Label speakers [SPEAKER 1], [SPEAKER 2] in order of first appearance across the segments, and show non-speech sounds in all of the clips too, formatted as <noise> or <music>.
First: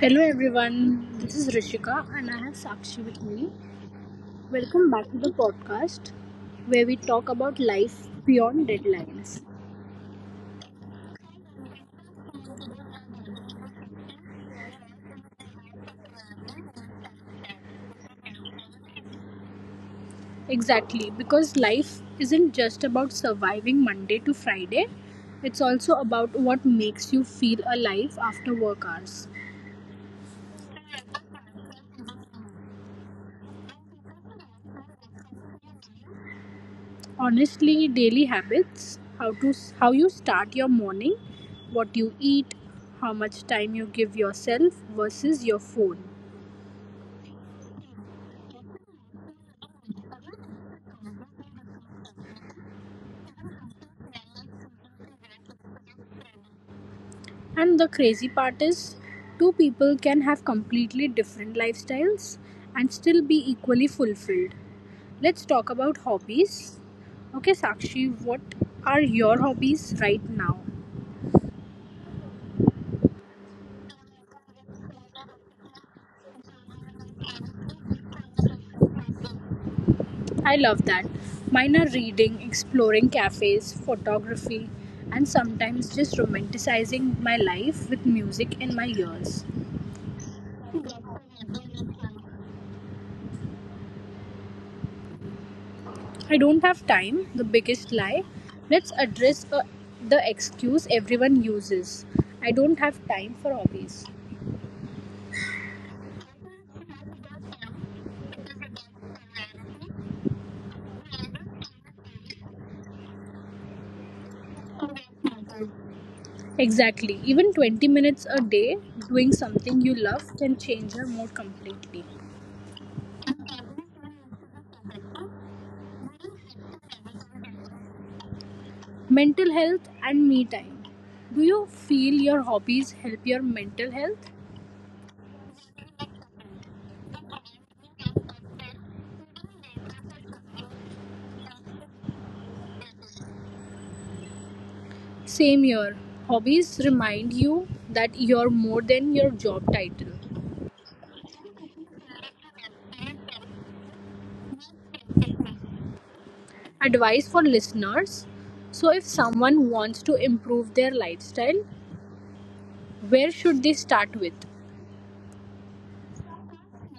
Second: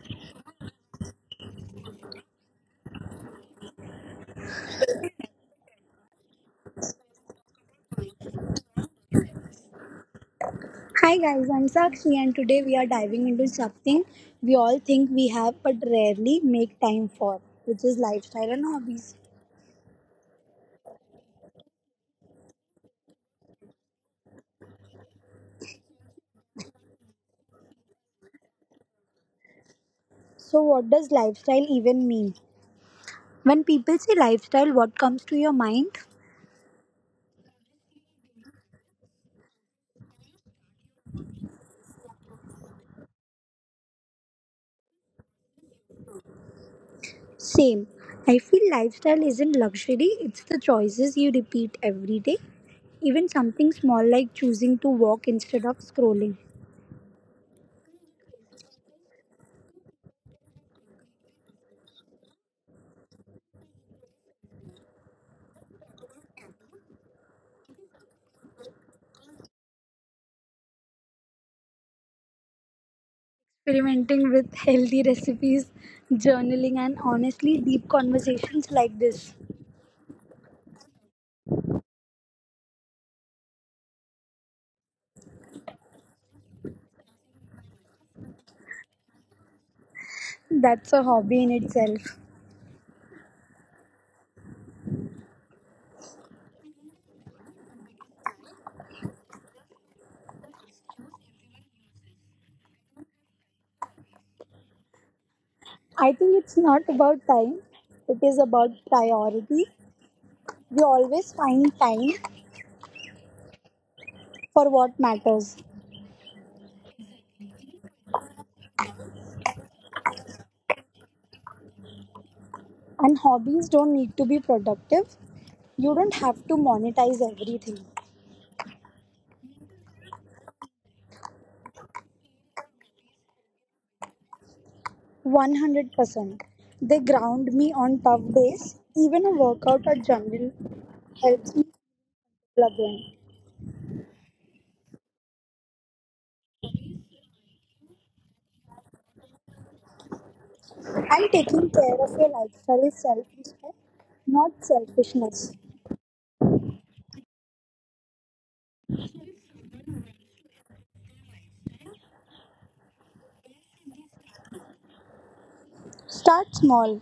[SPEAKER 1] Hello everyone, this is Rishika and I have Sakshi with me. Welcome back to the podcast where we talk about life beyond deadlines.
[SPEAKER 2] Hi guys, I'm Sakshi and today we are diving into something we all think we have but rarely make time for, which is lifestyle and hobbies.
[SPEAKER 1] Exactly, because life isn't just about surviving Monday to Friday, it's also about what makes you feel alive after work hours.
[SPEAKER 2] So what does lifestyle even mean? When people say lifestyle, what comes to your mind?
[SPEAKER 1] Honestly, daily habits, how you start your morning, what you eat, how much time you give yourself versus your phone.
[SPEAKER 2] Same. I feel lifestyle isn't luxury, it's the choices you repeat every day. Even something small like choosing to walk instead of scrolling,
[SPEAKER 1] And the crazy part is, two people can have completely different lifestyles and still be equally fulfilled. Let's talk about hobbies. Okay, Sakshi, what are your hobbies right now?
[SPEAKER 2] experimenting with <laughs> healthy recipes, journaling and honestly deep conversations like this.
[SPEAKER 1] I love that. Mine are reading, exploring cafes, photography, and sometimes just romanticizing my life with music in my ears.
[SPEAKER 2] That's a hobby in itself.
[SPEAKER 1] I don't have time, the biggest lie. Let's address the excuse everyone uses I don't have time for hobbies.
[SPEAKER 2] I think it's not about time, it is about priority. We always find time for what matters.
[SPEAKER 1] Exactly. Even 20 minutes a day doing something you love can change your mood completely.
[SPEAKER 2] And hobbies don't need to be productive. You don't have to monetize everything.
[SPEAKER 1] Mental health and me time. Do you feel your hobbies help your mental health?
[SPEAKER 2] 100%. They ground me on tough days. Even a workout or journal helps me feel again.
[SPEAKER 1] Same here. Hobbies remind you that you're more than your job title.
[SPEAKER 2] And taking care of your lifestyle is self respect, not selfishness.
[SPEAKER 1] Advice for listeners. So, if someone wants to improve their lifestyle, where should they start with?
[SPEAKER 2] Start small.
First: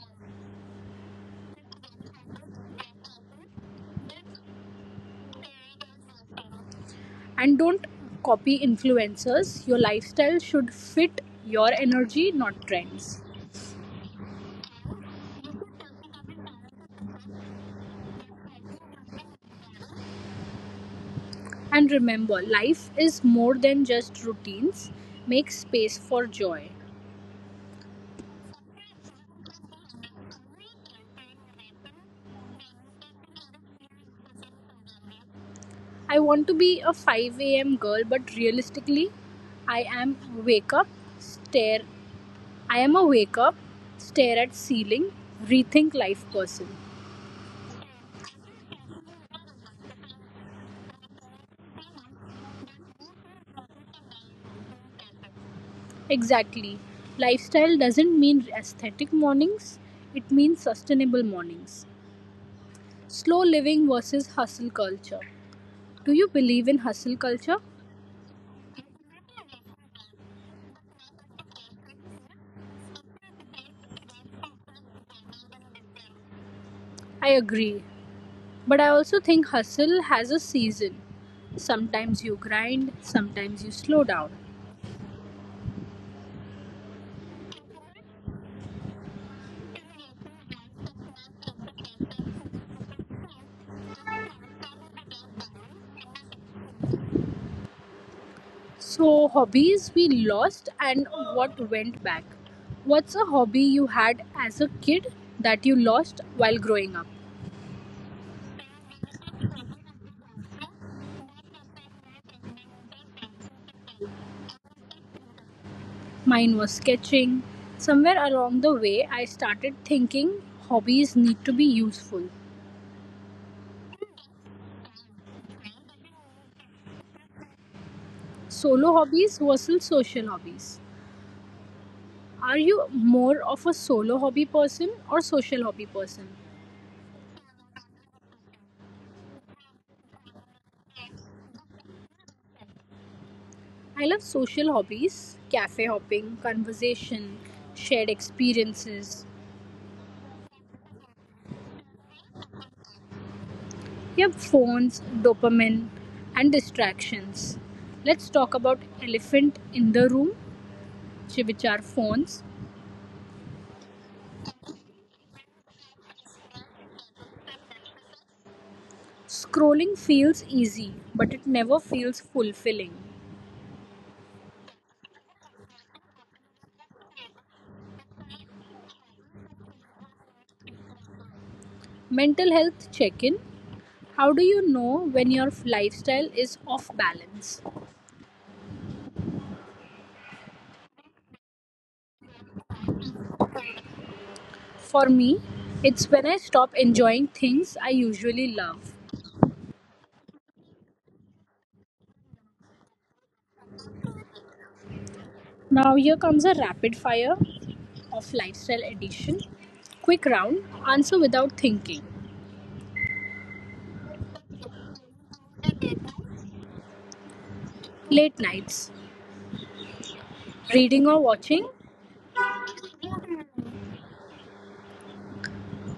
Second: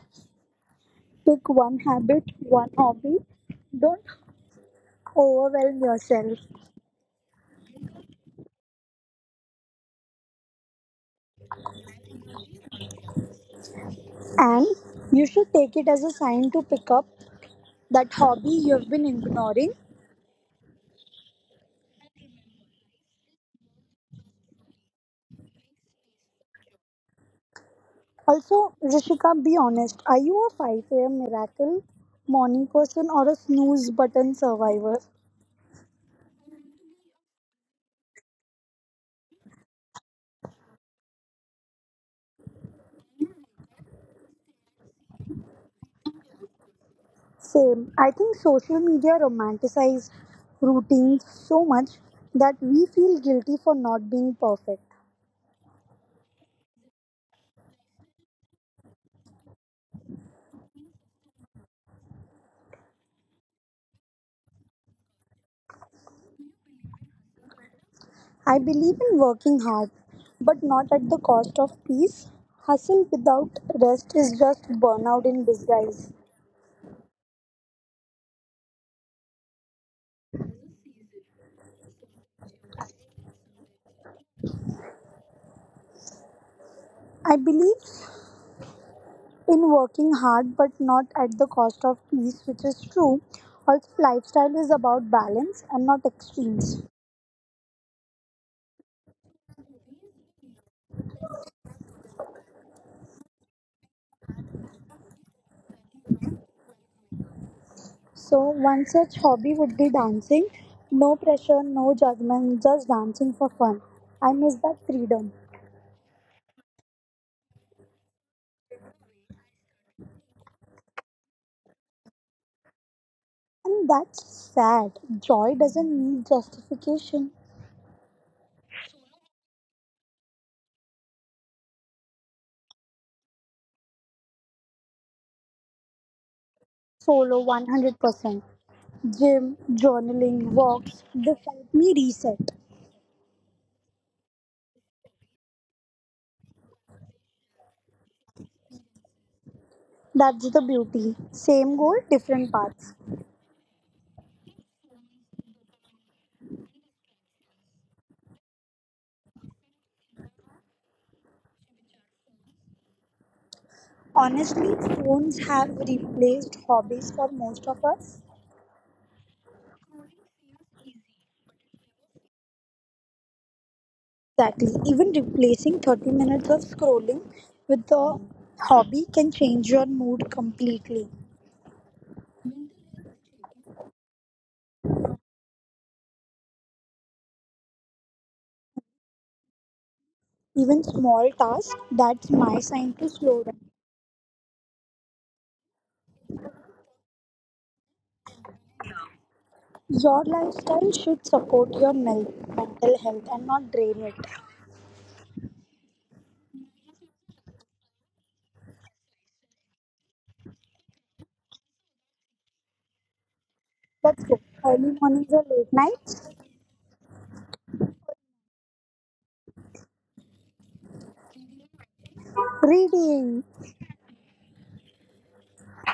[SPEAKER 2] Pick one habit, one hobby. Don't overwhelm yourself.
[SPEAKER 1] And don't copy influencers. Your lifestyle should fit your energy, not trends.
[SPEAKER 2] And you should take it as a sign to pick up that hobby you've been ignoring.
[SPEAKER 1] And remember, life is more than just routines. Make space for joy.
[SPEAKER 2] Also, Rishika, be honest. Are you a 5 a.m. miracle morning person or a snooze button survivor?
[SPEAKER 1] I want to be a 5 a.m. girl, but realistically, I am wake up, stare. I am a wake up, stare at ceiling, rethink life person.
[SPEAKER 2] Same. I think social media romanticizes routines so much that we feel guilty for not being perfect.
[SPEAKER 1] Exactly. Lifestyle doesn't mean aesthetic mornings, it means sustainable mornings. Slow living versus hustle culture. Do you believe in hustle culture?
[SPEAKER 2] I believe in working hard, but not at the cost of peace. Hustle without rest is just burnout in disguise.
[SPEAKER 1] I agree. But I also think hustle has a season. Sometimes you grind, sometimes you slow down.
[SPEAKER 2] I believe in working hard, but not at the cost of peace, which is true. Also, lifestyle is about balance and not extremes.
[SPEAKER 1] So, hobbies we lost and what went back. What's a hobby you had as a kid that you lost while growing up?
[SPEAKER 2] So, one such hobby would be dancing. No pressure, no judgment, just dancing for fun. I miss that freedom.
[SPEAKER 1] Mine was sketching. Somewhere along the way, I started thinking hobbies need to be useful.
[SPEAKER 2] And that's sad. Joy doesn't need justification.
[SPEAKER 1] Solo hobbies versus social hobbies. Are you more of a solo hobby person or social hobby person?
[SPEAKER 2] Solo 100%. Gym, journaling, walks, they help me reset.
[SPEAKER 1] I love social hobbies, cafe hopping, conversation, shared experiences.
[SPEAKER 2] That's the beauty. Same goal, different paths.
[SPEAKER 1] You have phones, dopamine, and distractions. Let's talk about elephant in the room, which are phones.
[SPEAKER 2] Honestly, phones have replaced hobbies for most of us.
[SPEAKER 1] Scrolling feels easy, but it never feels fulfilling.
[SPEAKER 2] Exactly. Even replacing 30 minutes of scrolling with a hobby can change your mood completely.
[SPEAKER 1] Mental health check in. How do you know when your lifestyle is off balance?
[SPEAKER 2] Even small tasks, that's my sign to slow down.
[SPEAKER 1] For me, it's when I stop enjoying things I usually love.
[SPEAKER 2] Your lifestyle should support your mental health and not drain it.
[SPEAKER 1] Now, here comes a rapid fire of lifestyle edition. Quick round, answer without thinking.
[SPEAKER 2] Let's go. Early mornings or late nights?
[SPEAKER 1] Late nights, reading or watching,
[SPEAKER 2] Reading.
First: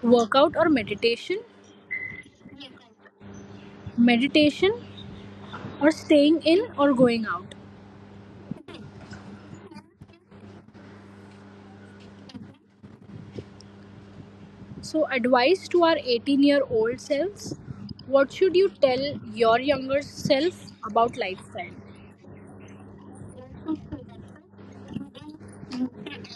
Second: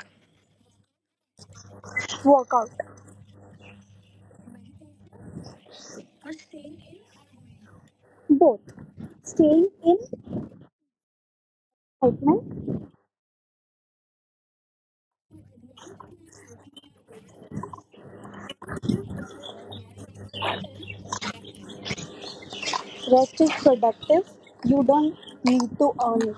[SPEAKER 1] workout or meditation,
[SPEAKER 2] Workout.
[SPEAKER 1] meditation or staying in or going out.
[SPEAKER 2] Both. Staying in excitement,
[SPEAKER 1] So, advice to our 18-year-old selves, what should you tell your younger self about lifestyle?
[SPEAKER 2] rest is productive, you don't need to earn it.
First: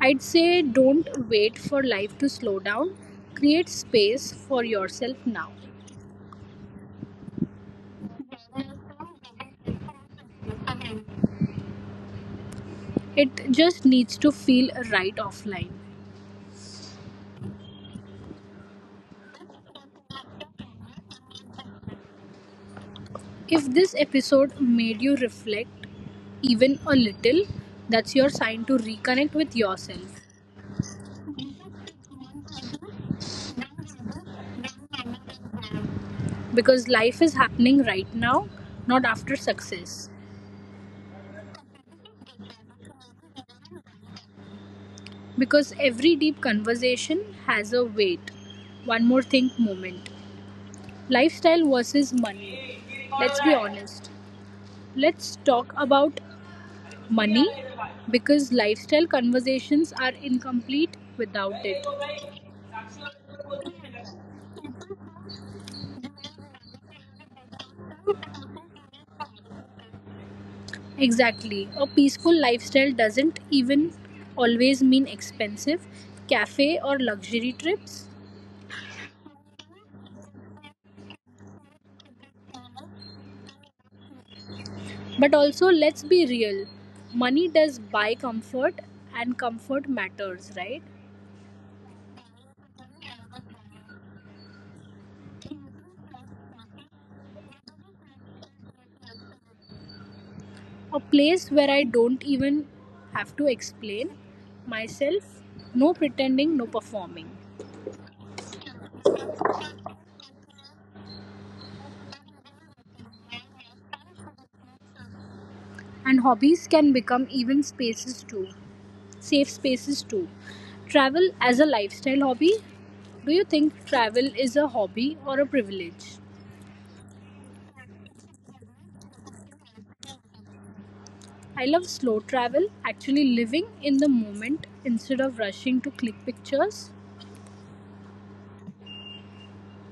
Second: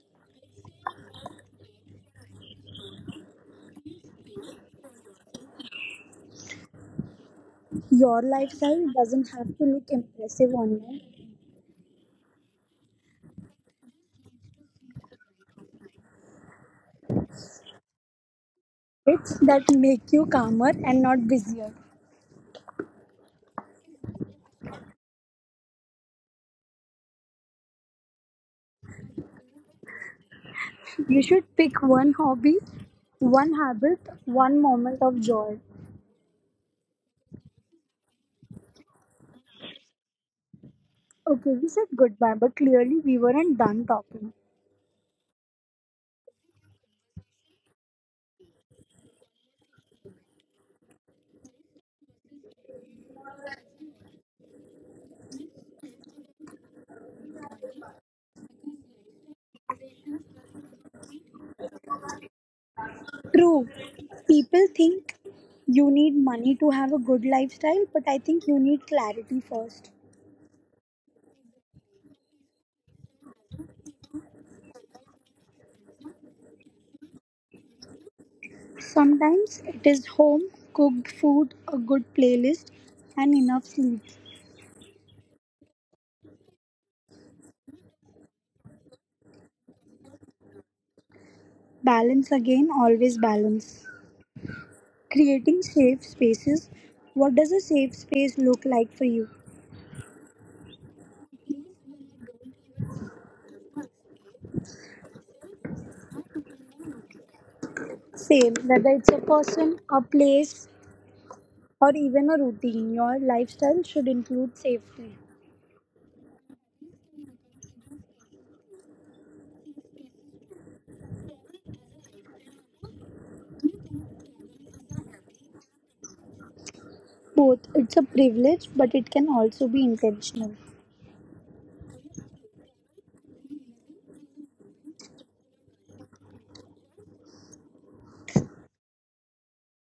[SPEAKER 1] I'd say don't wait for life to slow down. Create space for yourself now.
[SPEAKER 2] Your lifestyle doesn't have to look impressive online.
[SPEAKER 1] It just needs to feel right offline.
[SPEAKER 2] It's that make you calmer and not busier.
[SPEAKER 1] If this episode made you reflect even a little, that's your sign to reconnect with yourself.
[SPEAKER 2] You should pick one hobby, one habit, one moment of joy.
[SPEAKER 1] Because life is happening right now, not after success.
[SPEAKER 2] Okay, we said goodbye, but clearly we weren't done talking.
[SPEAKER 1] Because every deep conversation has a weight. One more thing moment. Lifestyle versus money. Let's be honest. Let's talk about money because lifestyle conversations are incomplete without it.
[SPEAKER 2] True. People think you need money to have a good lifestyle, but I think you need clarity first.
[SPEAKER 1] Exactly. A peaceful lifestyle doesn't even always mean expensive cafe or luxury trips.
[SPEAKER 2] Sometimes it is home cooked food, a good playlist, and enough sleep.
[SPEAKER 1] But also, let's be real, money does buy comfort, and comfort matters, right?
[SPEAKER 2] Balance again, always balance. Creating safe spaces. What does a safe space look like for you?
[SPEAKER 1] A place where I don't even have to explain myself, no pretending, no performing.
[SPEAKER 2] Same, whether it's a person, a place, or even a routine, your lifestyle should include safety.
[SPEAKER 1] And hobbies can become even spaces too, safe spaces too. Travel as a lifestyle hobby? Do you think travel is a hobby or a privilege?
[SPEAKER 2] Both, it's a privilege, but it can also be intentional.
[SPEAKER 1] I love slow travel, actually living in the moment instead of rushing to click pictures,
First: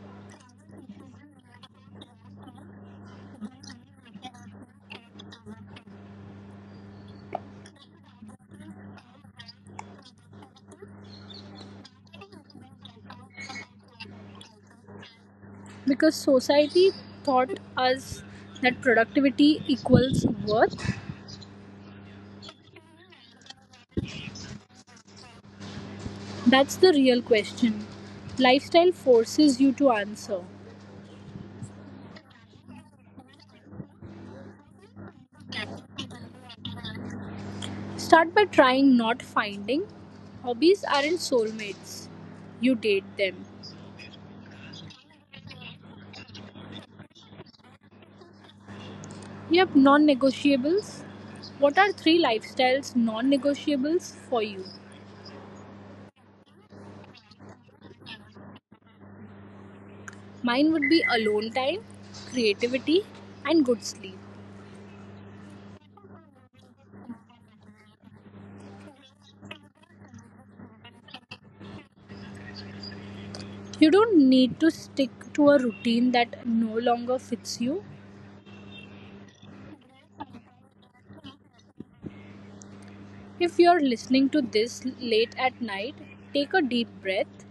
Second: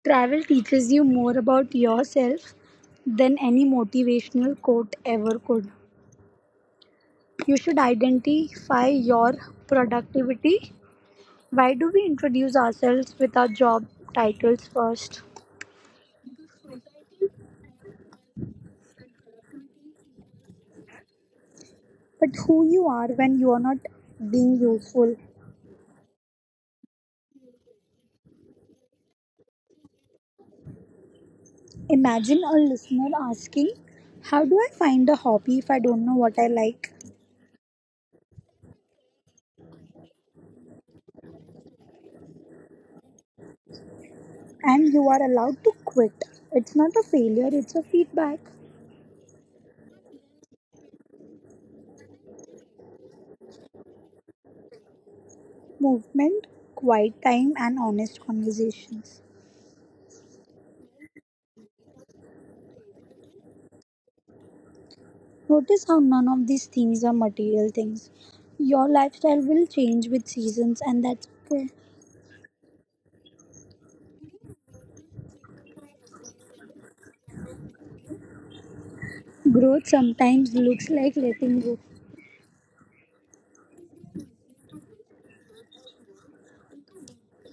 [SPEAKER 2] Travel teaches you more about yourself than any motivational quote ever could. You should identify your productivity. Why do we introduce ourselves with our job titles first?
[SPEAKER 1] because society taught us that productivity equals worth.
[SPEAKER 2] But who you are when you are not being useful.
[SPEAKER 1] That's the real question. Lifestyle forces you to answer.
[SPEAKER 2] Imagine a listener asking, how do I find a hobby if I don't know what I like?
[SPEAKER 1] Start by trying not finding. Hobbies aren't soulmates, you date them.
[SPEAKER 2] And you are allowed to quit. It's not a failure, it's a feedback.
[SPEAKER 1] Yep, non negotiables. What are three lifestyles non negotiables for you?
[SPEAKER 2] Movement, quiet time, and honest conversations.
[SPEAKER 1] Mine would be alone time, creativity, and good sleep.
[SPEAKER 2] Notice how none of these things are material things. Your lifestyle will change with seasons, and that's okay.
[SPEAKER 1] You don't need to stick to a routine that no longer fits you.
[SPEAKER 2] Growth sometimes looks like letting go.
[SPEAKER 1] If you're listening to this late at night, take a deep breath.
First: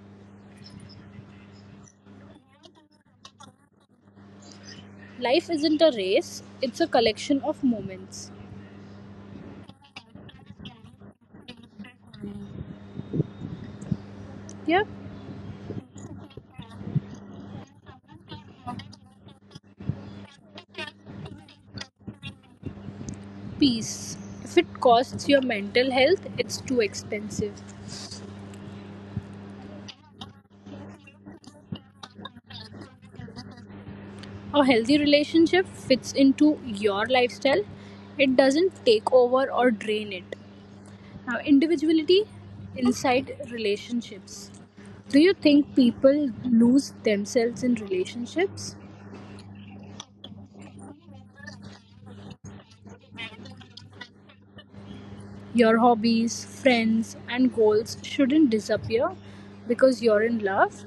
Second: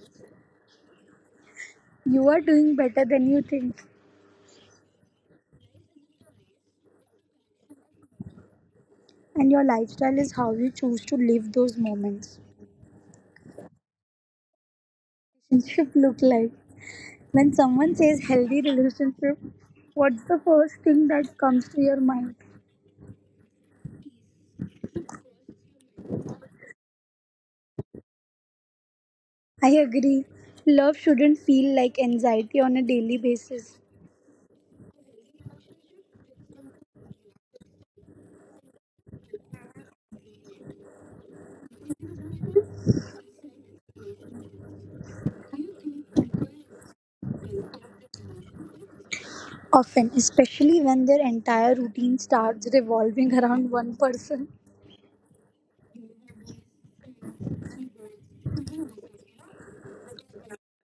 [SPEAKER 2] You are doing better than you think,
[SPEAKER 1] Life isn't a race, it's a collection of moments.
[SPEAKER 2] and your lifestyle is how you choose to live those moments.
[SPEAKER 1] Yep,
[SPEAKER 2] Relationship look like? When someone says healthy relationship, what's the first thing that comes to your mind?
[SPEAKER 1] peace. If it costs your mental health, it's too expensive.
[SPEAKER 2] I agree. Love shouldn't feel like anxiety on a daily basis.
[SPEAKER 1] A healthy relationship fits into your lifestyle. It doesn't take over or drain it. Now, individuality inside relationships. Do you think people lose themselves in relationships?
[SPEAKER 2] Often, especially when their entire routine starts revolving around one person.
[SPEAKER 1] Your hobbies, friends, and goals shouldn't disappear because you're in love.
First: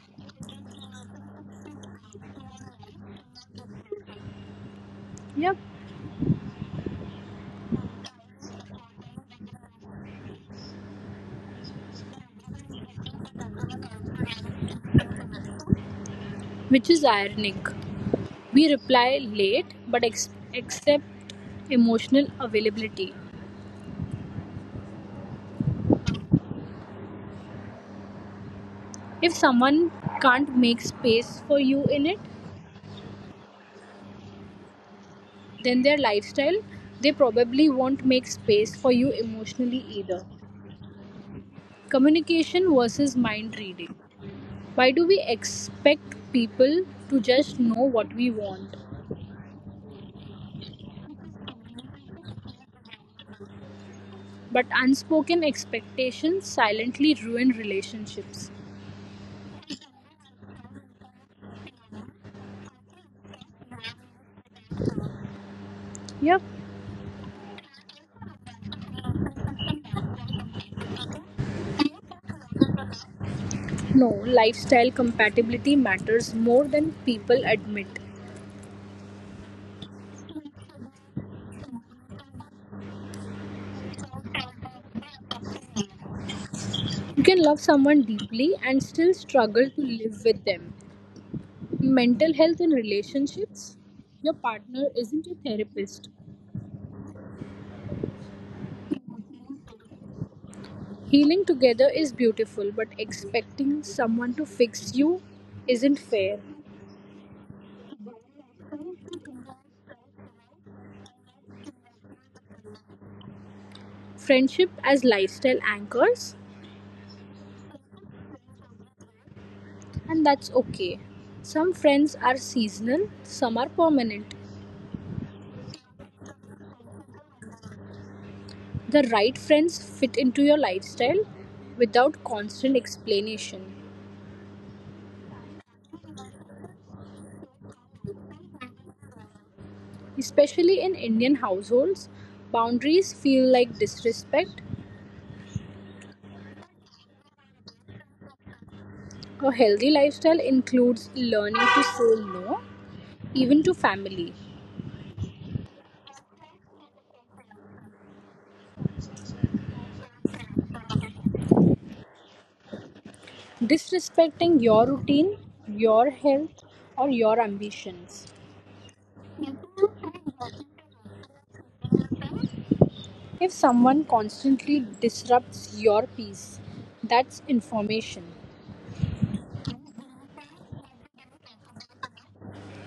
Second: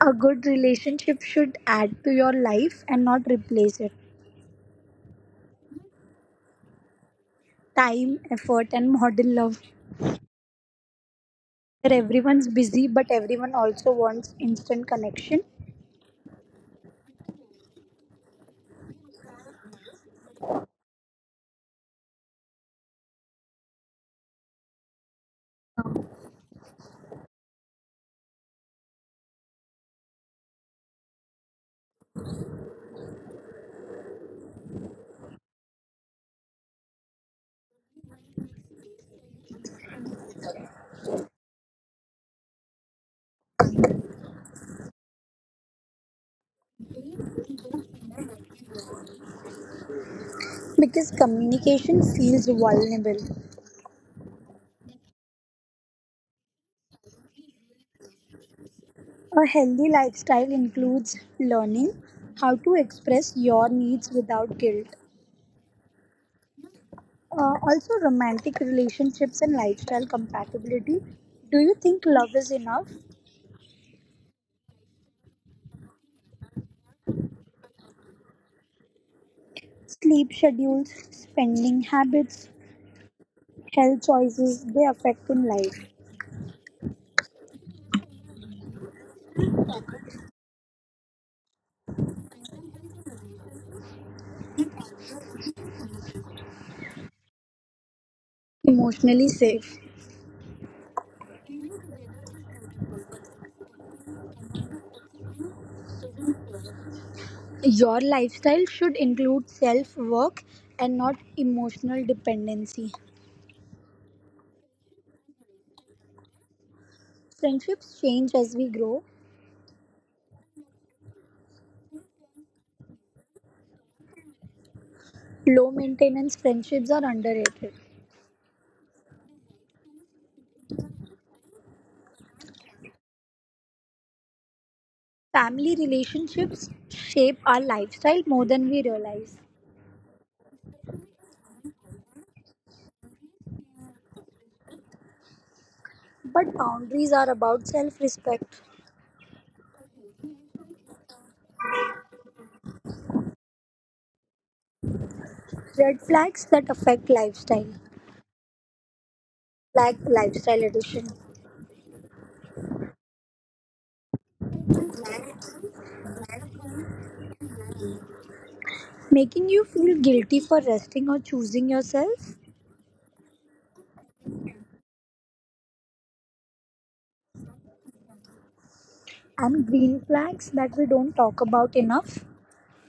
[SPEAKER 2] A good relationship should add to your life and not replace it.
[SPEAKER 1] Yep.
[SPEAKER 2] Time, effort, and modern love. Where everyone's busy, but everyone also wants instant connection
[SPEAKER 1] Which is ironic. We reply late but accept emotional availability. If someone can't make space for you in it, then their lifestyle, they probably won't make space for you emotionally either. Communication versus mind reading. Why do we expect people to just know what we want?
[SPEAKER 2] because communication feels vulnerable.
[SPEAKER 1] But unspoken expectations silently ruin relationships.
[SPEAKER 2] A healthy lifestyle includes learning how to express your needs without guilt.
[SPEAKER 1] Yep.
[SPEAKER 2] Also, romantic relationships and lifestyle compatibility. Do you think love is enough?
[SPEAKER 1] No, lifestyle compatibility matters more than people admit.
[SPEAKER 2] Sleep schedules, spending habits, health choices, they affect in life.
[SPEAKER 1] You can love someone deeply and still struggle to live with them. Mental health in relationships. Your partner isn't a therapist.
[SPEAKER 2] Emotionally safe.
[SPEAKER 1] Healing together is beautiful, but expecting someone to fix you isn't fair.
[SPEAKER 2] Your lifestyle should include self work and not emotional dependency.
[SPEAKER 1] Friendship as lifestyle anchors,
[SPEAKER 2] Friendships change as we grow.
[SPEAKER 1] and that's okay. Some friends are seasonal, some are permanent.
[SPEAKER 2] Low maintenance friendships are underrated.
[SPEAKER 1] The right friends fit into your lifestyle without constant explanation.
[SPEAKER 2] Family relationships shape our lifestyle more than we realize.
[SPEAKER 1] Especially in Indian households, boundaries feel like disrespect.
[SPEAKER 2] But boundaries are about self respect.
[SPEAKER 1] A healthy lifestyle includes learning to say no, even to family.
[SPEAKER 2] Red flags that affect lifestyle. Black Lifestyle Edition.
[SPEAKER 1] Disrespecting your routine, your health, or your ambitions.
[SPEAKER 2] Making you feel guilty for resting or choosing yourself.
[SPEAKER 1] If someone constantly disrupts your peace, that's information.
[SPEAKER 2] And green flags that we don't talk about enough.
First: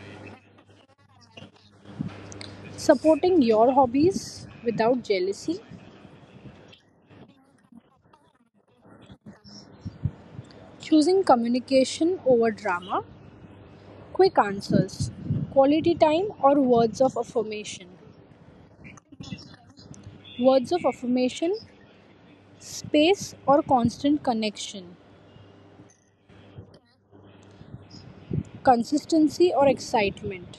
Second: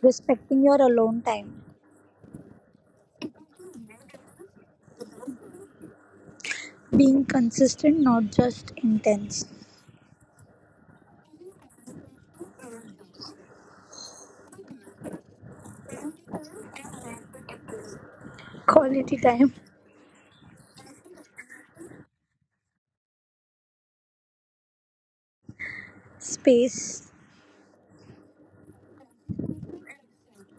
[SPEAKER 2] Respecting your alone time.
[SPEAKER 1] Supporting your hobbies without jealousy,
[SPEAKER 2] Being consistent, not just intense.
[SPEAKER 1] choosing communication over drama, quick answers, quality time, or words of affirmation.
[SPEAKER 2] Quality time.
[SPEAKER 1] Words of affirmation, space or constant connection,
[SPEAKER 2] Space.
[SPEAKER 1] consistency or excitement.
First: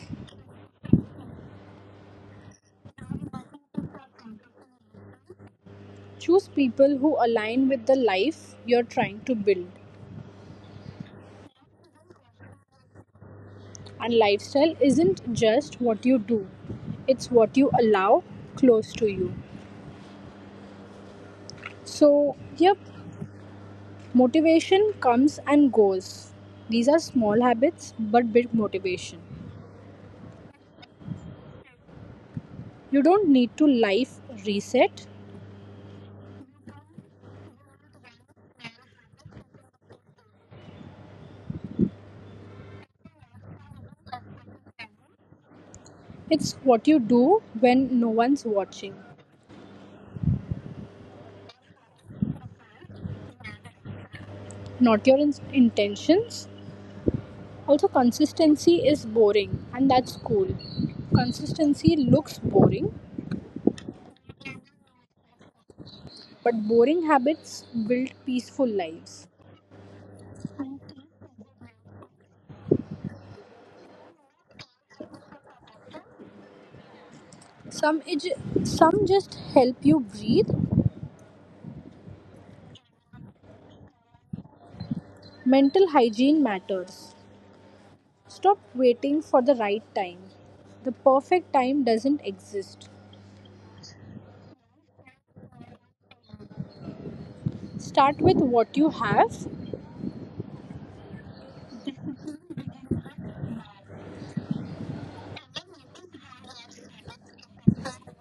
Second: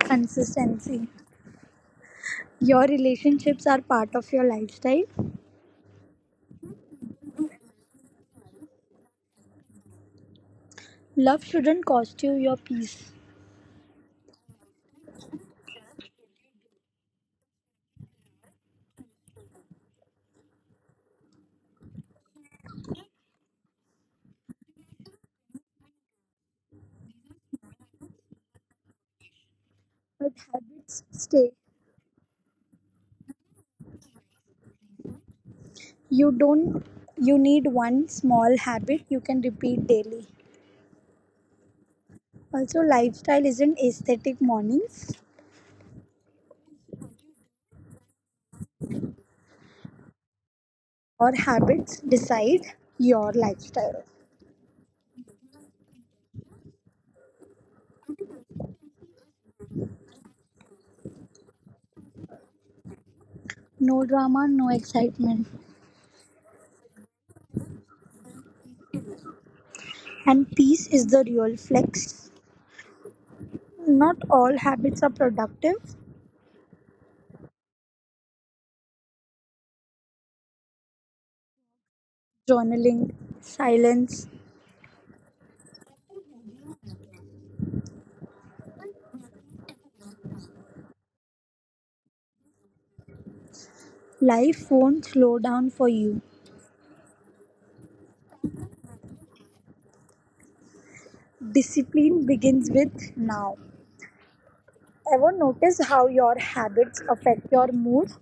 [SPEAKER 2] Consistency. Your relationships are part of your lifestyle.
[SPEAKER 1] Choose people who align with the life you're trying to build.
[SPEAKER 2] Love shouldn't cost you your peace,
[SPEAKER 1] And lifestyle isn't just what you do, it's what you allow close to you. So, yep, motivation comes and goes. These are small habits but big motivation.
[SPEAKER 2] but habits stay.
[SPEAKER 1] You don't need to life reset,
[SPEAKER 2] You don't you need one small habit you can repeat daily. Also lifestyle isn't aesthetic mornings
[SPEAKER 1] it's what you do when no one's watching,
[SPEAKER 2] or habits decide your lifestyle,
[SPEAKER 1] not your intentions. Also, consistency is boring, and that's cool. Consistency looks boring,
[SPEAKER 2] no drama no excitement,
[SPEAKER 1] but boring habits build peaceful lives.
[SPEAKER 2] and peace is the real flex. Not all habits are productive.
[SPEAKER 1] Some some just help you breathe.
[SPEAKER 2] Journaling, silence.
[SPEAKER 1] Mental hygiene matters. Stop waiting for the right time. The perfect time doesn't exist.
[SPEAKER 2] Life won't slow down for you.
[SPEAKER 1] Start with what you have.
[SPEAKER 2] Discipline begins with now. Ever notice how your habits affect your mood?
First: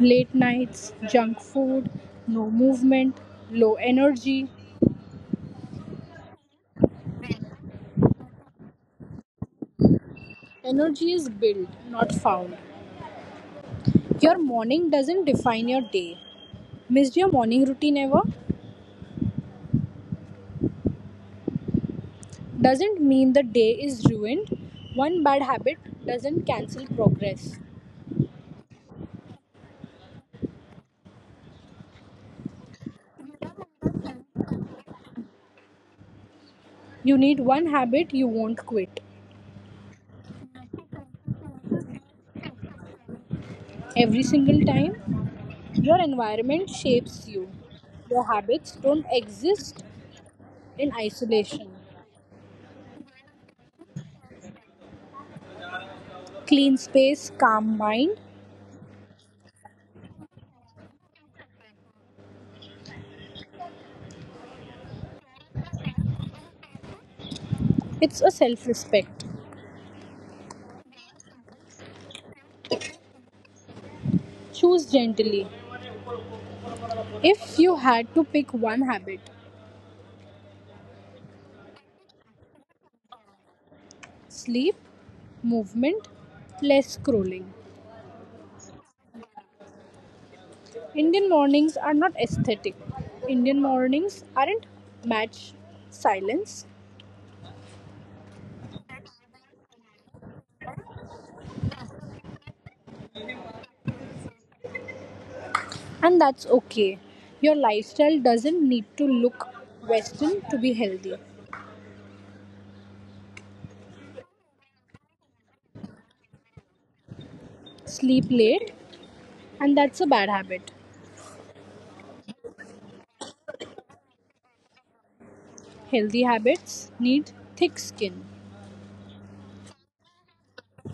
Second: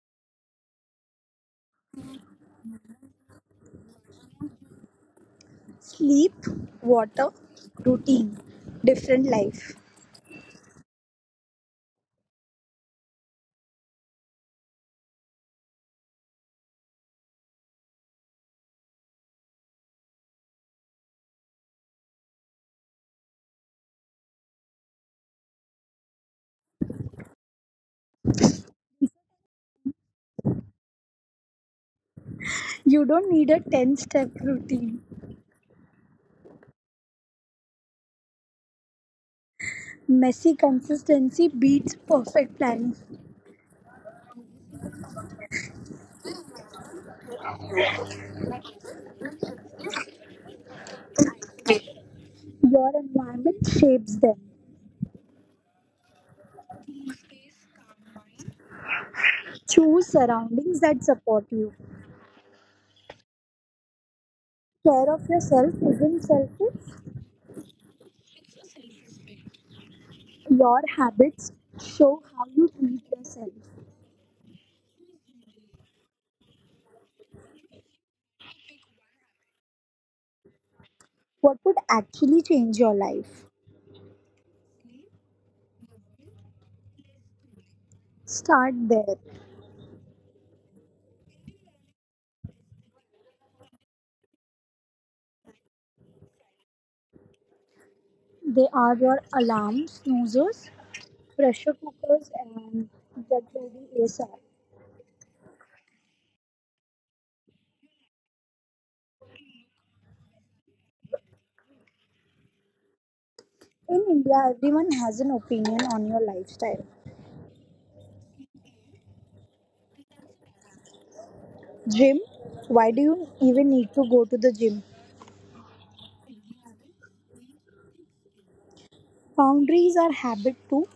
[SPEAKER 1] Late nights, junk food, no movement, low energy.
[SPEAKER 2] Sleep, water, routine, different life.
[SPEAKER 1] Energy is built, not found. Your morning doesn't define your day. Missed your morning routine ever? Doesn't mean the day is ruined. One bad habit doesn't cancel progress.
[SPEAKER 2] You don't need a 10 step routine.
[SPEAKER 1] You need one habit you won't quit.
[SPEAKER 2] Messy consistency beats perfect planning.
[SPEAKER 1] Every single time, your environment shapes you. Your habits don't exist in isolation.
[SPEAKER 2] Your environment shapes them.
[SPEAKER 1] Clean space, calm mind,
[SPEAKER 2] Choose surroundings that support you. Care of yourself isn't selfish.
[SPEAKER 1] it's a self respect.
[SPEAKER 2] Your habits show how you treat yourself.
[SPEAKER 1] Choose gently. If you had to pick one habit,
[SPEAKER 2] What would actually change your life?
[SPEAKER 1] sleep, movement, less scrolling,
[SPEAKER 2] Start there.
[SPEAKER 1] Indian mornings are not aesthetic. Indian mornings aren't match silence,
[SPEAKER 2] They are your alarms, snoozers, pressure cookers, and get ready ASAP.
[SPEAKER 1] and that's okay. Your lifestyle doesn't need to look Western to be healthy.
[SPEAKER 2] In India, everyone has an opinion on your lifestyle.
[SPEAKER 1] Sleep late, and that's a bad habit.
[SPEAKER 2] Gym, why do you even need to go to the gym?
[SPEAKER 1] Healthy habits need thick skin.
[SPEAKER 2] Boundaries are habit too,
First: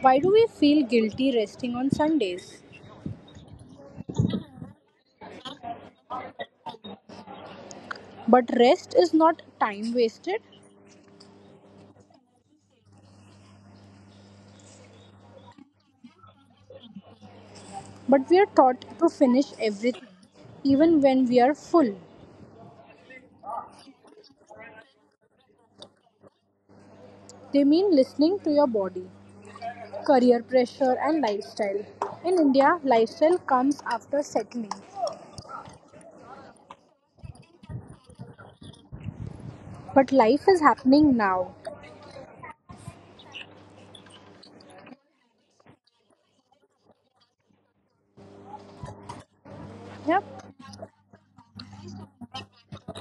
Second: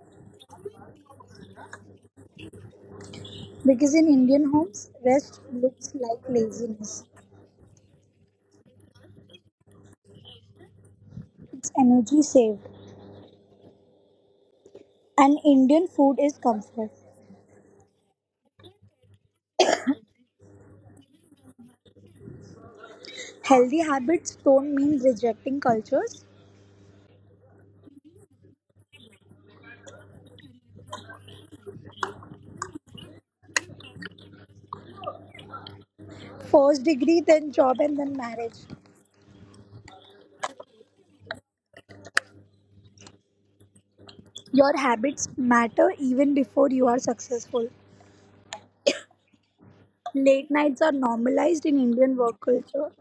[SPEAKER 1] Why do we feel guilty resting on Sundays?
[SPEAKER 2] because in Indian homes, rest looks like laziness.
[SPEAKER 1] But rest is not time wasted,
[SPEAKER 2] It's energy saved, and Indian food is comfort.
[SPEAKER 1] but we are taught to finish everything, even when we are full.
[SPEAKER 2] Healthy habits don't mean rejecting cultures.
[SPEAKER 1] They mean listening to your body. Career pressure and lifestyle. In India, lifestyle comes after settling,
[SPEAKER 2] First degree, then job, and then marriage.
[SPEAKER 1] but life is happening now.
[SPEAKER 2] Your habits matter even before you are successful. Late
[SPEAKER 1] Yep.
[SPEAKER 2] nights are normalized in Indian work culture.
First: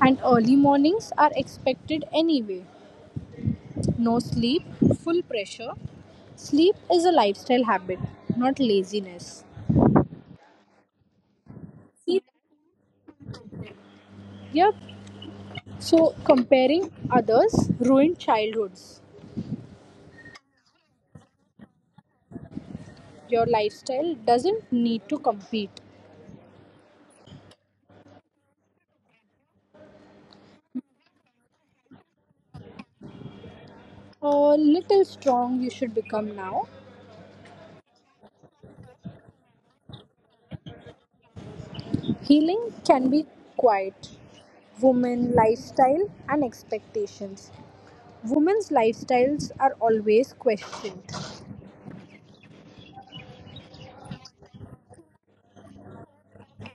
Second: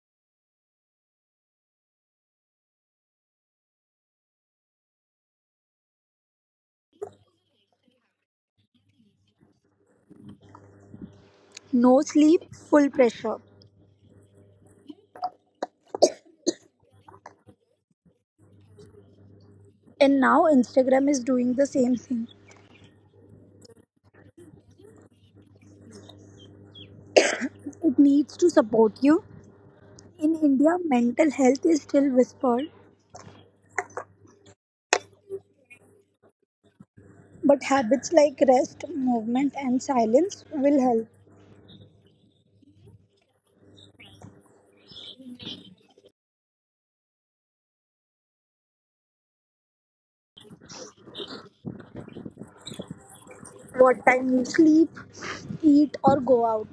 [SPEAKER 1] And early mornings are expected anyway. No sleep, full pressure. Sleep is a lifestyle habit, not laziness.
[SPEAKER 2] No
[SPEAKER 1] Sleep.
[SPEAKER 2] sleep, full pressure.
[SPEAKER 1] Yep. So comparing others ruined childhoods.
[SPEAKER 2] And now Instagram is doing the same thing.
[SPEAKER 1] Your lifestyle doesn't need to compete.
[SPEAKER 2] It needs to support you. In India mental health is still whispered,
[SPEAKER 1] A little strong you should become now.
[SPEAKER 2] but habits like rest movement and silence will help.
[SPEAKER 1] Healing can be quiet. Women lifestyle and expectations. Women's lifestyles are always questioned.
[SPEAKER 2] What time you sleep, eat or go out,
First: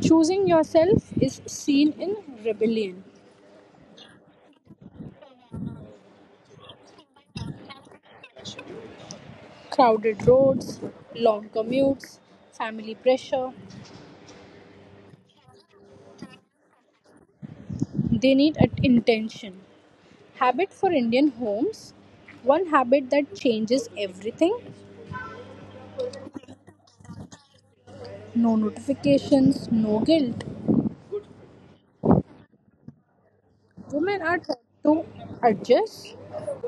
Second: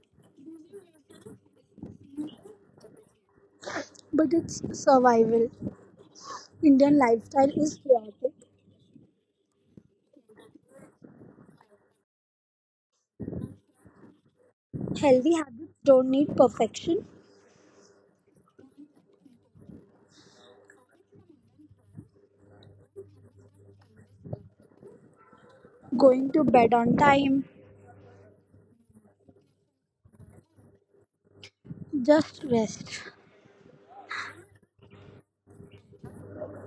[SPEAKER 1] Choosing yourself is seen in rebellion.
[SPEAKER 2] but it's survival. Indian lifestyle is chaotic.
[SPEAKER 1] Crowded roads, long commutes, family pressure.
[SPEAKER 2] Healthy habits don't need perfection.
[SPEAKER 1] They need intention. Habit for Indian homes. One habit that changes everything.
[SPEAKER 2] Going to bed on time,
[SPEAKER 1] No notifications, no guilt.
[SPEAKER 2] just rest.
[SPEAKER 1] Women are taught to adjust.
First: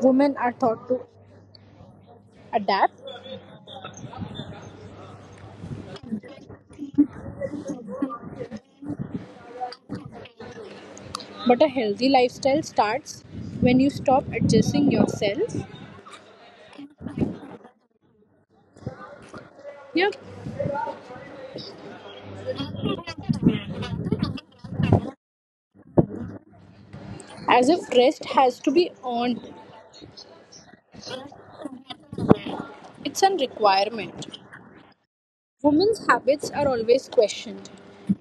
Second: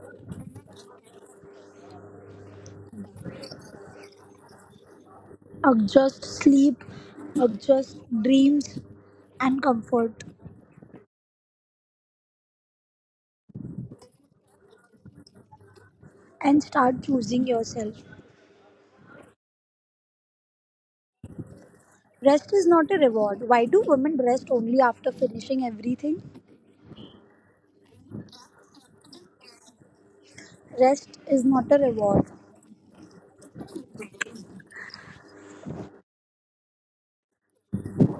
[SPEAKER 1] Women are taught to adapt.
[SPEAKER 2] Adjust sleep, adjust dreams and comfort,
[SPEAKER 1] But a healthy lifestyle starts when you stop adjusting yourself.
[SPEAKER 2] and start choosing yourself.
[SPEAKER 1] Yeah,
[SPEAKER 2] Rest is not a reward. Why do women rest only after finishing everything?
[SPEAKER 1] as if rest has to be earned.
[SPEAKER 2] Rest is not a reward.
[SPEAKER 1] It's a requirement. Women's habits are always questioned.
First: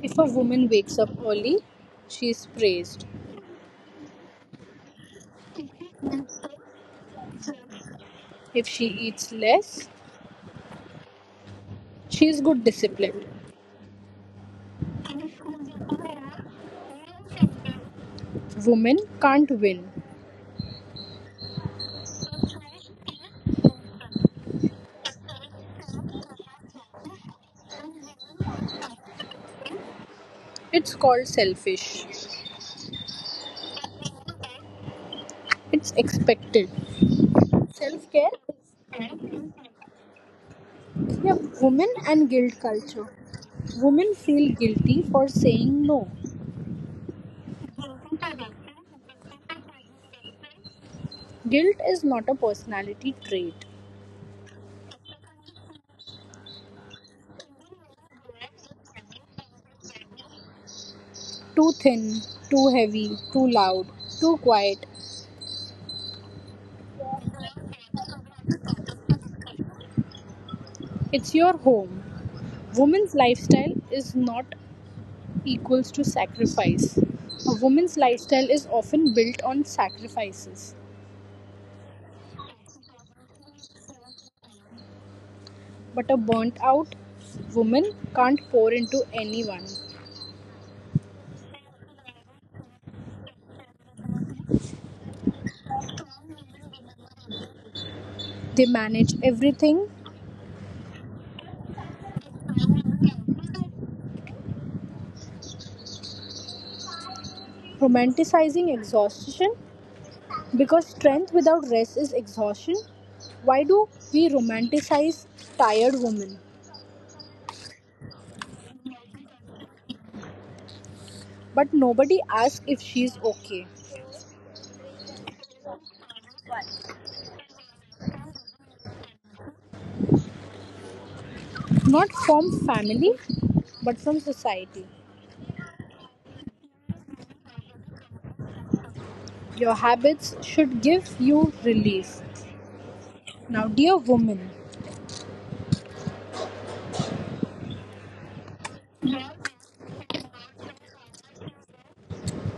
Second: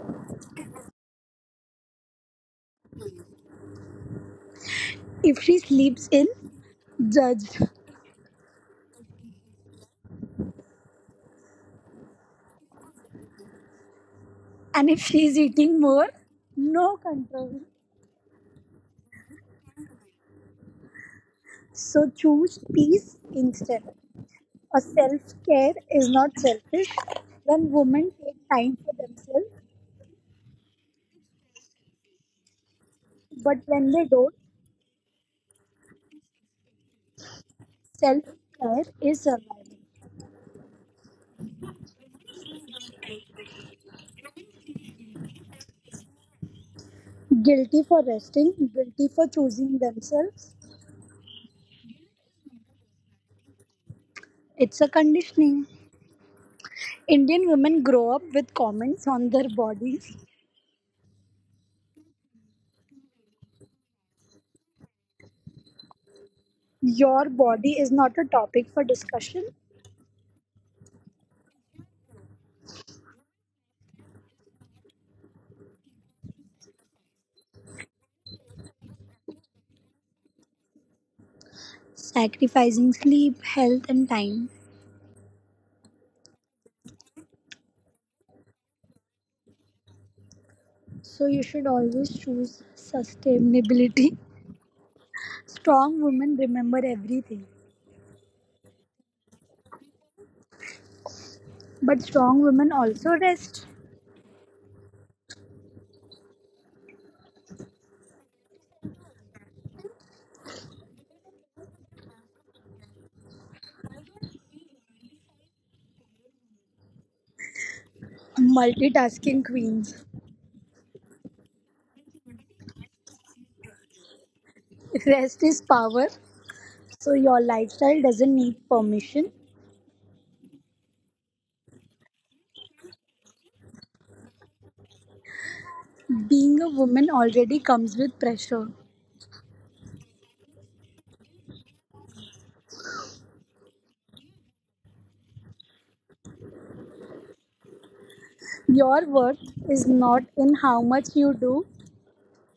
[SPEAKER 1] If a woman wakes up early, she is praised.
[SPEAKER 2] If she sleeps in, judged.
[SPEAKER 1] If she eats less, she is good disciplined.
[SPEAKER 2] And if she is eating more, no control.
[SPEAKER 1] Women can't win.
[SPEAKER 2] So choose peace instead. A self care is not selfish. When women take time for themselves,
[SPEAKER 1] It's called selfish.
[SPEAKER 2] but when they don't,
[SPEAKER 1] It's expected. Self
[SPEAKER 2] self
[SPEAKER 1] care?
[SPEAKER 2] care is survival.
[SPEAKER 1] Yeah, women and guilt culture. Women feel guilty for saying no.
[SPEAKER 2] Guilty for resting, guilty for choosing themselves.
[SPEAKER 1] Guilt is not a personality trait.
[SPEAKER 2] It's a conditioning. Indian women grow up with comments on their bodies.
[SPEAKER 1] Too thin, too heavy, too loud, too quiet.
[SPEAKER 2] Your body is not a topic for discussion,
[SPEAKER 1] It's your home. Woman's lifestyle is not equals to sacrifice. A woman's lifestyle is often built on sacrifices.
[SPEAKER 2] sacrificing sleep, health, and time.
[SPEAKER 1] But a burnt out woman can't pour into anyone.
[SPEAKER 2] So you should always choose sustainability. <laughs> Strong women remember everything,
[SPEAKER 1] They manage everything,
[SPEAKER 2] but strong women also rest.
[SPEAKER 1] romanticizing exhaustion because strength without rest is exhaustion. Why do we romanticize tired women?
[SPEAKER 2] Multitasking queens.
[SPEAKER 1] But nobody asks if she's okay.
[SPEAKER 2] Rest is power, so your lifestyle doesn't need permission.
[SPEAKER 1] Not from family, but from society.
[SPEAKER 2] Being a woman already comes with pressure.
[SPEAKER 1] Your habits should give you relief. Now, dear woman,
[SPEAKER 2] Your worth is not in how much you do,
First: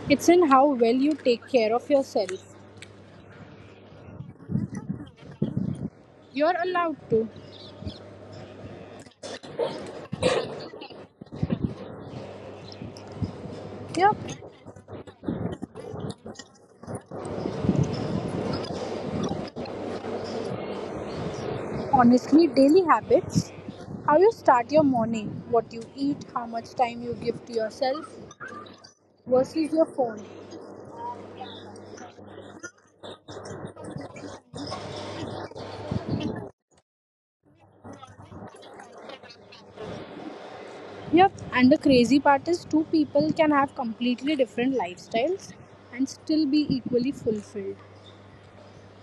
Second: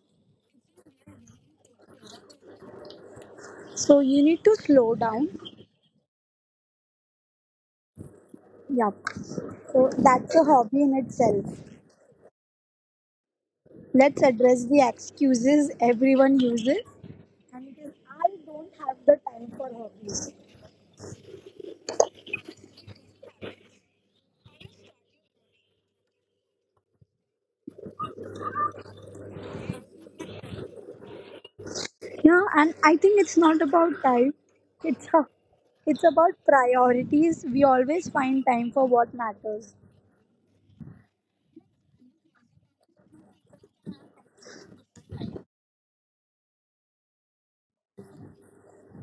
[SPEAKER 1] it's in how well you take care of yourself.
[SPEAKER 2] so you need to slow down.
[SPEAKER 1] You're allowed to.
[SPEAKER 2] Yup. So that's a hobby in itself. Let's
[SPEAKER 1] Yep.
[SPEAKER 2] address the excuses everyone uses. And it is, I don't have the time for hobbies.
[SPEAKER 1] Honestly, daily habits, how you start your morning, what you eat, how much time you give to yourself versus your phone.
[SPEAKER 2] Yeah, and I think it's not about time. It's a, it's about priorities. We always find time for what matters.
[SPEAKER 1] Yep, and the crazy part is two people can have completely different lifestyles and still be equally fulfilled.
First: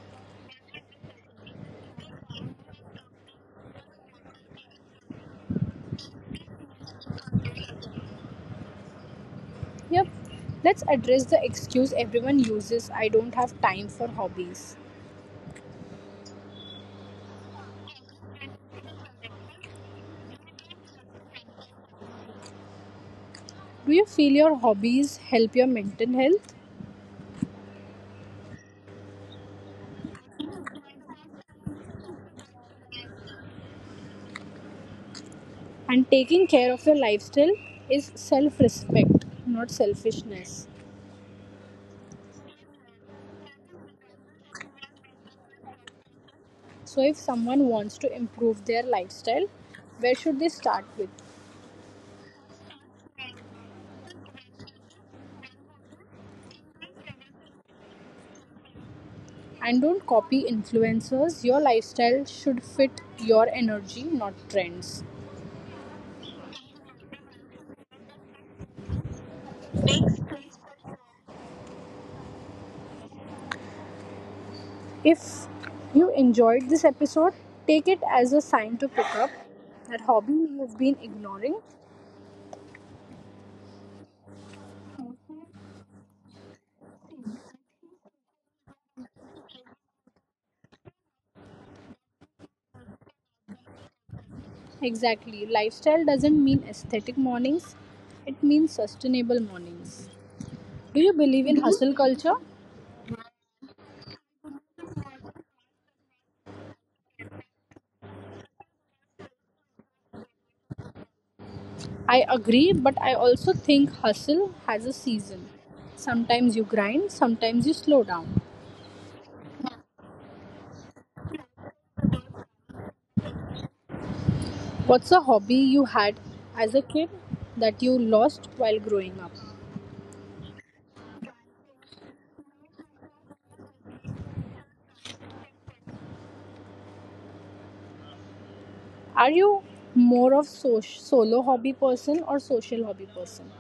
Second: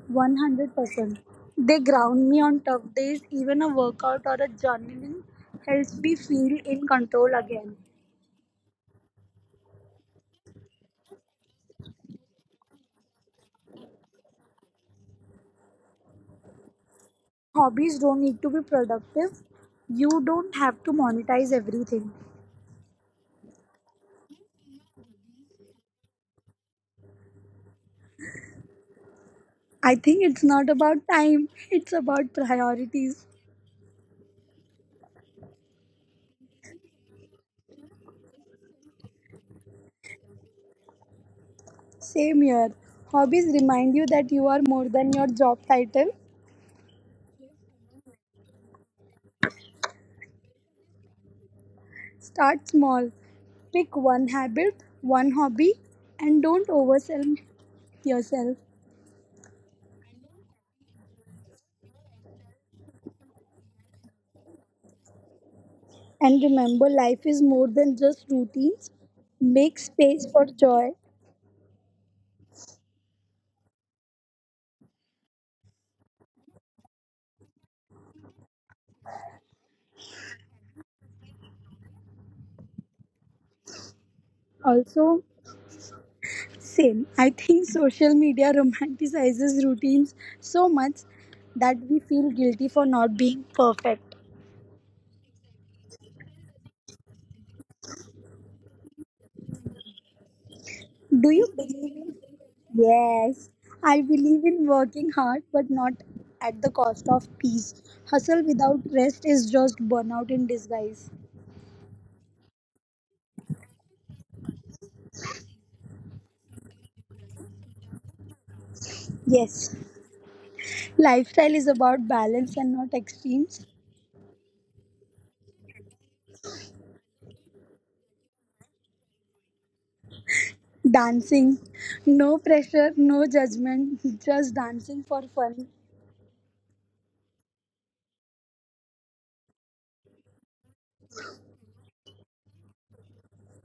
[SPEAKER 2] 100%. They ground me on tough days. Even a workout or a journaling helps me feel in control again.
[SPEAKER 1] Yep. Let's address the excuse everyone uses I don't have time for hobbies.
[SPEAKER 2] Hobbies don't need to be productive. You don't have to monetize everything.
[SPEAKER 1] Do you feel your hobbies help your mental health?
[SPEAKER 2] I think it's not about time, it's about priorities.
[SPEAKER 1] And taking care of your lifestyle is self respect, not selfishness.
[SPEAKER 2] Same here. Hobbies remind you that you are more than your job title.
[SPEAKER 1] So, if someone wants to improve their lifestyle, where should they start with?
[SPEAKER 2] Start small. Pick one habit, one hobby, and don't oversell yourself.
[SPEAKER 1] And don't copy influencers. Your lifestyle should fit your energy, not trends.
[SPEAKER 2] And remember, life is more than just routines. Make space for joy.
[SPEAKER 1] If you enjoyed this episode, take it as a sign to pick up that hobby you've been ignoring.
[SPEAKER 2] Also, same. I think social media romanticizes routines so much that we feel guilty for not being perfect.
[SPEAKER 1] Exactly. Lifestyle doesn't mean aesthetic mornings, it means sustainable mornings. Do you
[SPEAKER 2] Do you
[SPEAKER 1] believe in hustle
[SPEAKER 2] believe?
[SPEAKER 1] culture?
[SPEAKER 2] Yes. I believe in working hard but not at the cost of peace. Hustle without rest is just burnout in disguise.
[SPEAKER 1] I agree, but I also think hustle has a season. Sometimes you grind, sometimes you slow down.
[SPEAKER 2] Yes. Lifestyle is about balance and not extremes.
[SPEAKER 1] What's a hobby you had as a kid that you lost while growing up?
[SPEAKER 2] Dancing. No pressure, no judgment, <laughs> just dancing for fun.
[SPEAKER 1] Are you more of solo hobby person or social hobby person?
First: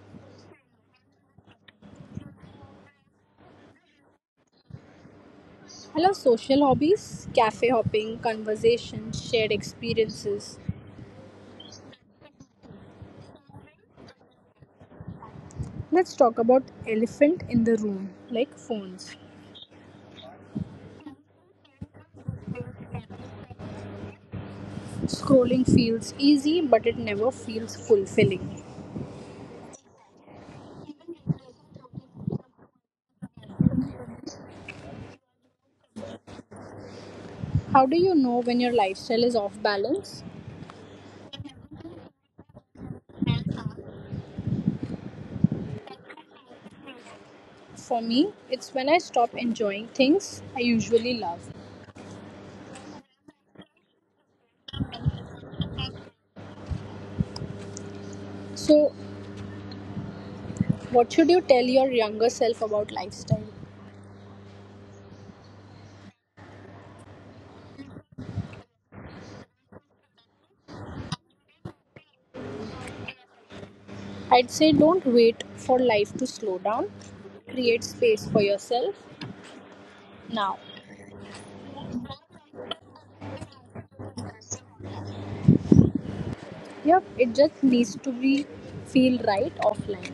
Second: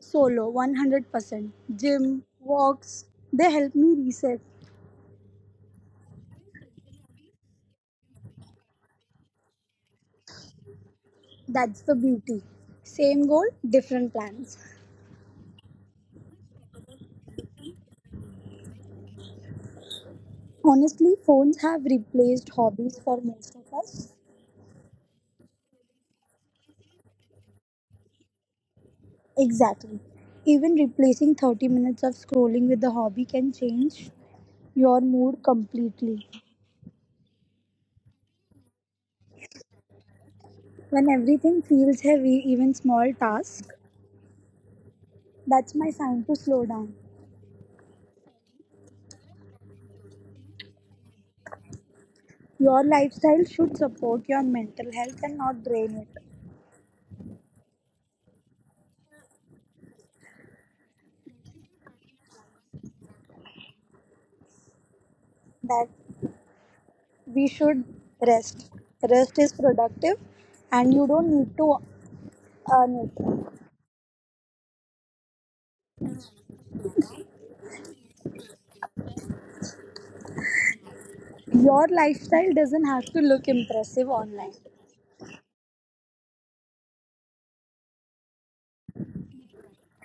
[SPEAKER 2] Solo, 100%. Gym, walks, they help me reset.
[SPEAKER 1] I love social hobbies, cafe hopping, conversation, shared experiences.
[SPEAKER 2] That's the beauty. Same goal, different plans.
[SPEAKER 1] Let's talk about elephant in the room, like phones.
[SPEAKER 2] Honestly, phones have replaced hobbies for most of us.
[SPEAKER 1] Scrolling feels easy, but it never feels fulfilling.
[SPEAKER 2] Exactly. Even replacing 30 minutes of scrolling with a hobby can change your mood completely.
[SPEAKER 1] How do you know when your lifestyle is off balance?
[SPEAKER 2] When everything feels heavy, even small tasks, that's my sign to slow down.
[SPEAKER 1] For me, it's when I stop enjoying things I usually love.
[SPEAKER 2] Your lifestyle should support your mental health and not drain it.
[SPEAKER 1] So, what should you tell your younger self about lifestyle?
[SPEAKER 2] That we should rest. Rest is productive, and you don't need to earn it.
[SPEAKER 1] I'd say don't wait for life to slow down. Create space for yourself now.
[SPEAKER 2] Your lifestyle doesn't have to look impressive online.
[SPEAKER 1] Yep, it just needs to be feel right offline.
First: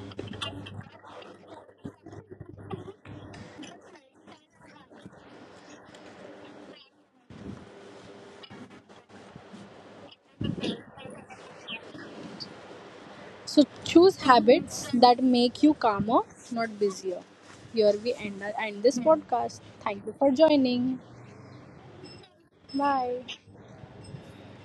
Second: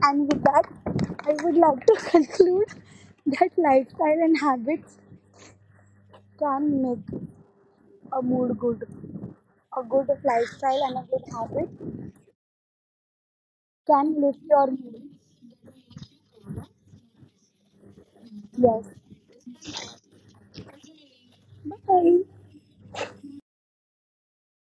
[SPEAKER 2] And with that, I would like to <laughs> conclude that lifestyle and habits can make a mood good. A good lifestyle and a good habit
[SPEAKER 1] So
[SPEAKER 2] can
[SPEAKER 1] choose
[SPEAKER 2] lift your
[SPEAKER 1] habits
[SPEAKER 2] mood.
[SPEAKER 1] that make you calmer, not busier. Here we end
[SPEAKER 2] Yes.
[SPEAKER 1] this podcast. Thank you for joining.
[SPEAKER 2] Bye.
[SPEAKER 1] Bye.